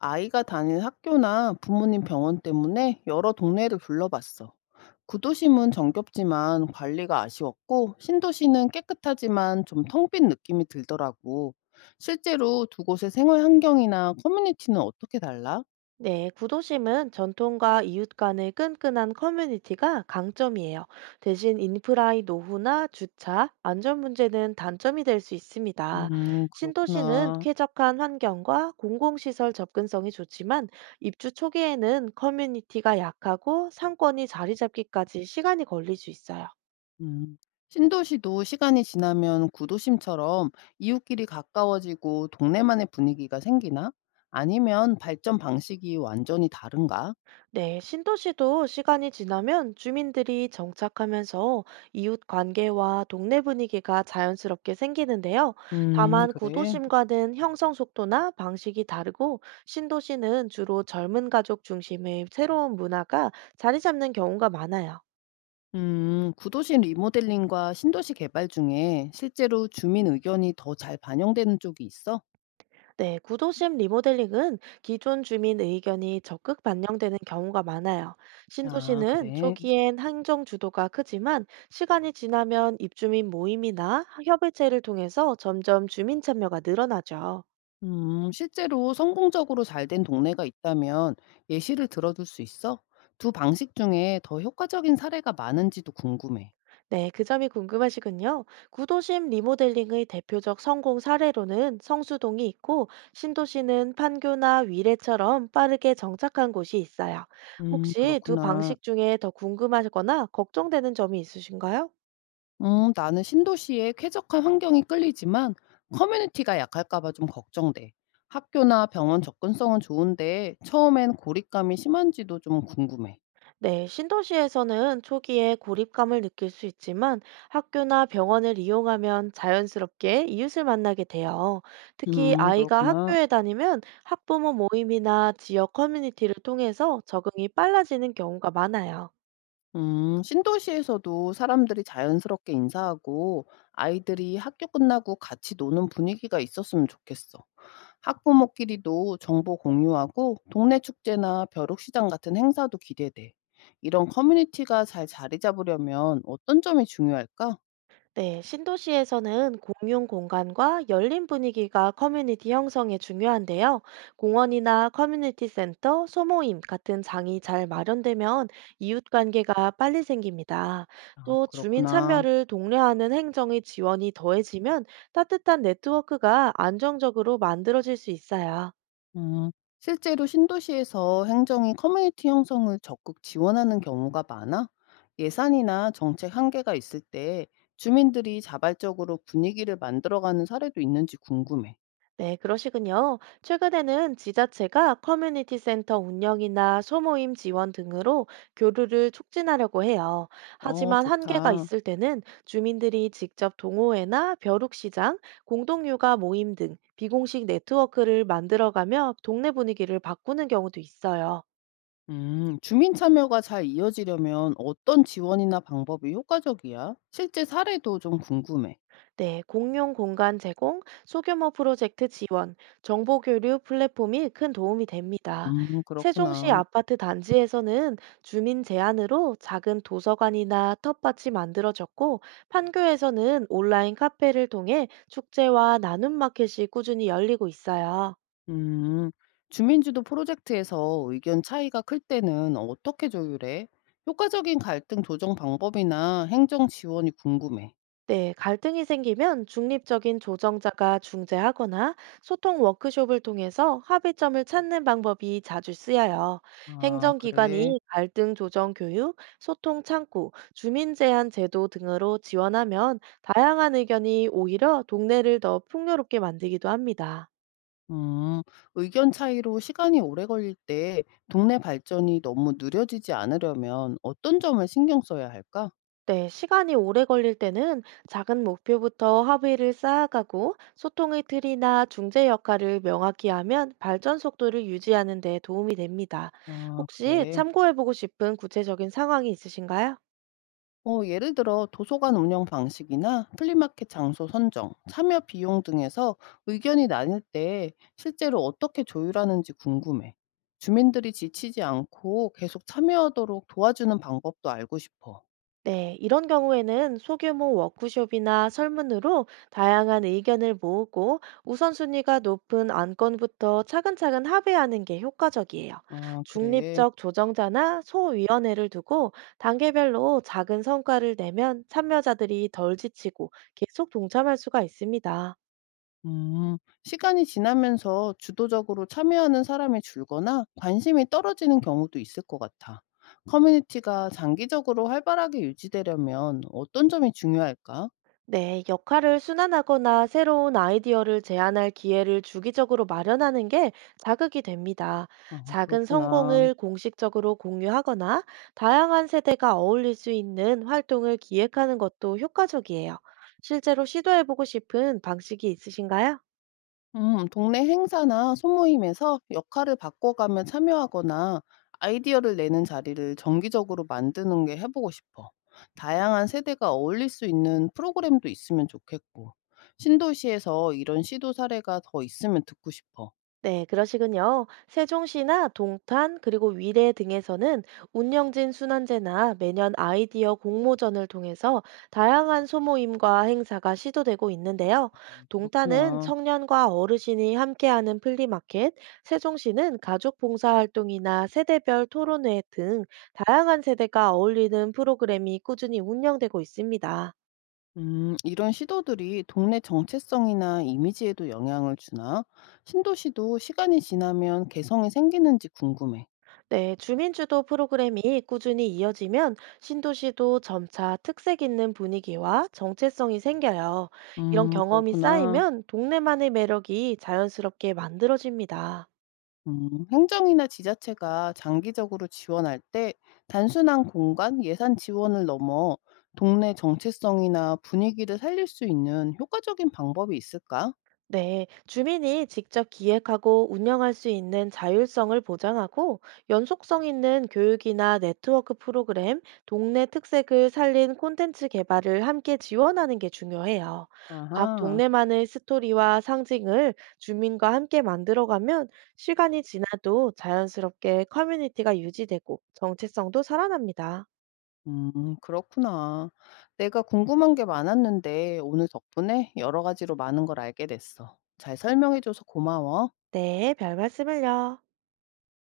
아이가 다니는 학교나 부모님 병원 때문에 여러 동네를 둘러봤어. 구도심은 정겹지만 관리가 아쉬웠고, 신도시는 깨끗하지만 좀 텅 빈 느낌이 들더라고. 실제로 두 곳의 생활 환경이나 커뮤니티는 어떻게 달라? 네, 구도심은 전통과 이웃 간의 끈끈한 커뮤니티가 강점이에요. 대신 인프라의 노후나 주차, 안전 문제는 단점이 될 수 있습니다. 신도시는 그렇구나. 쾌적한 환경과 공공시설 접근성이 좋지만 입주 초기에는 커뮤니티가 약하고 상권이 자리 잡기까지 시간이 걸릴 수 있어요. 음. 신도시도 시간이 지나면 구도심처럼 이웃끼리 가까워지고 동네만의 분위기가 생기나? 아니면 발전 방식이 완전히 다른가? 네, 신도시도 시간이 지나면 주민들이 정착하면서 이웃 관계와 동네 분위기가 자연스럽게 생기는데요. 다만 그래. 구도심과는 형성 속도나 방식이 다르고 신도시는 주로 젊은 가족 중심의 새로운 문화가 자리 잡는 경우가 많아요. 구도시 리모델링과 신도시 개발 중에 실제로 주민 의견이 더 잘 반영되는 쪽이 있어? 네, 구도심 리모델링은 기존 주민 의견이 적극 반영되는 경우가 많아요. 아, 신도시는 그래. 초기엔 행정 주도가 크지만 시간이 지나면 입주민 모임이나 협의체를 통해서 점점 주민 참여가 늘어나죠. 실제로 성공적으로 잘 된 동네가 있다면 예시를 들어줄 수 있어? 두 방식 중에 더 효과적인 사례가 많은지도 궁금해. 네, 그 점이 궁금하시군요. 구도심 리모델링의 대표적 성공 사례로는 성수동이 있고 신도시는 판교나 위례처럼 빠르게 정착한 곳이 있어요. 혹시 두 그렇구나. 방식 중에 더 궁금하거나 걱정되는 점이 있으신가요? 나는 신도시의 쾌적한 환경이 끌리지만 커뮤니티가 약할까봐 좀 걱정돼. 학교나 병원 접근성은 좋은데 처음엔 고립감이 심한지도 좀 궁금해. 네, 신도시에서는 초기에 고립감을 느낄 수 있지만 학교나 병원을 이용하면 자연스럽게 이웃을 만나게 돼요. 특히 아이가 그렇구나. 학교에 다니면 학부모 모임이나 지역 커뮤니티를 통해서 적응이 빨라지는 경우가 많아요. 신도시에서도 사람들이 자연스럽게 인사하고 아이들이 학교 끝나고 같이 노는 분위기가 있었으면 좋겠어. 학부모끼리도 정보 공유하고 동네 축제나 벼룩시장 같은 행사도 기대돼. 이런 커뮤니티가 잘 자리 잡으려면 어떤 점이 중요할까? 네, 신도시에서는 공용 공간과 열린 분위기가 커뮤니티 형성에 중요한데요. 공원이나 커뮤니티 센터, 소모임 같은 장이 잘 마련되면 이웃 관계가 빨리 생깁니다. 아, 또 주민 그렇구나. 참여를 독려하는 행정의 지원이 더해지면 따뜻한 네트워크가 안정적으로 만들어질 수 있어요. 음, 실제로 신도시에서 행정이 커뮤니티 형성을 적극 지원하는 경우가 많아 예산이나 정책 한계가 있을 때 주민들이 자발적으로 분위기를 만들어가는 사례도 있는지 궁금해. 네, 그러시군요. 최근에는 지자체가 커뮤니티 센터 운영이나 소모임 지원 등으로 교류를 촉진하려고 해요. 어, 하지만 한계가 좋다. 있을 때는 주민들이 직접 동호회나 벼룩시장, 공동육아 모임 등 비공식 네트워크를 만들어가며 동네 분위기를 바꾸는 경우도 있어요. 주민 참여가 잘 이어지려면 어떤 지원이나 방법이 효과적이야? 실제 사례도 좀 궁금해. 네, 공용 공간 제공, 소규모 프로젝트 지원, 정보 교류 플랫폼이 큰 도움이 됩니다. 세종시 그렇구나. 아파트 단지에서는 주민 제안으로 작은 도서관이나 텃밭이 만들어졌고, 판교에서는 온라인 카페를 통해 축제와 나눔 마켓이 꾸준히 열리고 있어요. 음, 주민주도 프로젝트에서 의견 차이가 클 때는 어떻게 조율해? 효과적인 갈등 조정 방법이나 행정 지원이 궁금해. 네, 갈등이 생기면 중립적인 조정자가 중재하거나 소통 워크숍을 통해서 합의점을 찾는 방법이 자주 쓰여요. 아, 그래. 행정기관이 갈등 조정 교육, 소통 창구, 주민 제한 제도 등으로 지원하면 다양한 의견이 오히려 동네를 더 풍요롭게 만들기도 합니다. 음, 의견 차이로 시간이 오래 걸릴 때 동네 발전이 너무 느려지지 않으려면 어떤 점을 신경 써야 할까? 네, 시간이 오래 걸릴 때는 작은 목표부터 합의를 쌓아가고 소통의 틀이나 중재 역할을 명확히 하면 발전 속도를 유지하는 데 도움이 됩니다. 아, 혹시 그래. 참고해보고 싶은 구체적인 상황이 있으신가요? 어, 예를 들어 도서관 운영 방식이나 플리마켓 장소 선정, 참여 비용 등에서 의견이 나뉠 때 실제로 어떻게 조율하는지 궁금해. 주민들이 지치지 않고 계속 참여하도록 도와주는 방법도 알고 싶어. 네, 이런 경우에는 소규모 워크숍이나 설문으로 다양한 의견을 모으고 우선순위가 높은 안건부터 차근차근 합의하는 게 효과적이에요. 아, 그래. 중립적 조정자나 소위원회를 두고 단계별로 작은 성과를 내면 참여자들이 덜 지치고 계속 동참할 수가 있습니다. 음, 시간이 지나면서 주도적으로 참여하는 사람이 줄거나 관심이 떨어지는 경우도 있을 것 같아. 커뮤니티가 장기적으로 활발하게 유지되려면 어떤 점이 중요할까? 네, 역할을 순환하거나 새로운 아이디어를 제안할 기회를 주기적으로 마련하는 게 자극이 됩니다. 아, 작은 그렇구나. 성공을 공식적으로 공유하거나 다양한 세대가 어울릴 수 있는 활동을 기획하는 것도 효과적이에요. 실제로 시도해보고 싶은 방식이 있으신가요? 동네 행사나 소모임에서 역할을 바꿔가며 참여하거나 아이디어를 내는 자리를 정기적으로 만드는 게 해보고 싶어. 다양한 세대가 어울릴 수 있는 프로그램도 있으면 좋겠고. 신도시에서 이런 시도 사례가 더 있으면 듣고 싶어. 네, 그러시군요. 세종시나 동탄 그리고 위례 등에서는 운영진 순환제나 매년 아이디어 공모전을 통해서 다양한 소모임과 행사가 시도되고 있는데요. 동탄은 그렇구나. 청년과 어르신이 함께하는 플리마켓, 세종시는 가족 봉사 활동이나 세대별 토론회 등 다양한 세대가 어울리는 프로그램이 꾸준히 운영되고 있습니다. 이런 시도들이 동네 정체성이나 이미지에도 영향을 주나? 신도시도 시간이 지나면 개성이 생기는지 궁금해. 네, 주민주도 프로그램이 꾸준히 이어지면 신도시도 점차 특색 있는 분위기와 정체성이 생겨요. 이런 경험이 그렇구나. 쌓이면 동네만의 매력이 자연스럽게 만들어집니다. 행정이나 지자체가 장기적으로 지원할 때 단순한 공간 예산 지원을 넘어 동네 정체성이나 분위기를 살릴 수 있는 효과적인 방법이 있을까? 네, 주민이 직접 기획하고 운영할 수 있는 자율성을 보장하고 연속성 있는 교육이나 네트워크 프로그램, 동네 특색을 살린 콘텐츠 개발을 함께 지원하는 게 중요해요. 각 아하, 동네만의 스토리와 상징을 주민과 함께 만들어가면 시간이 지나도 자연스럽게 커뮤니티가 유지되고 정체성도 살아납니다. 그렇구나. 내가 궁금한 게 많았는데 오늘 덕분에 여러 가지로 많은 걸 알게 됐어. 잘 설명해줘서 고마워. 네, 별 말씀을요.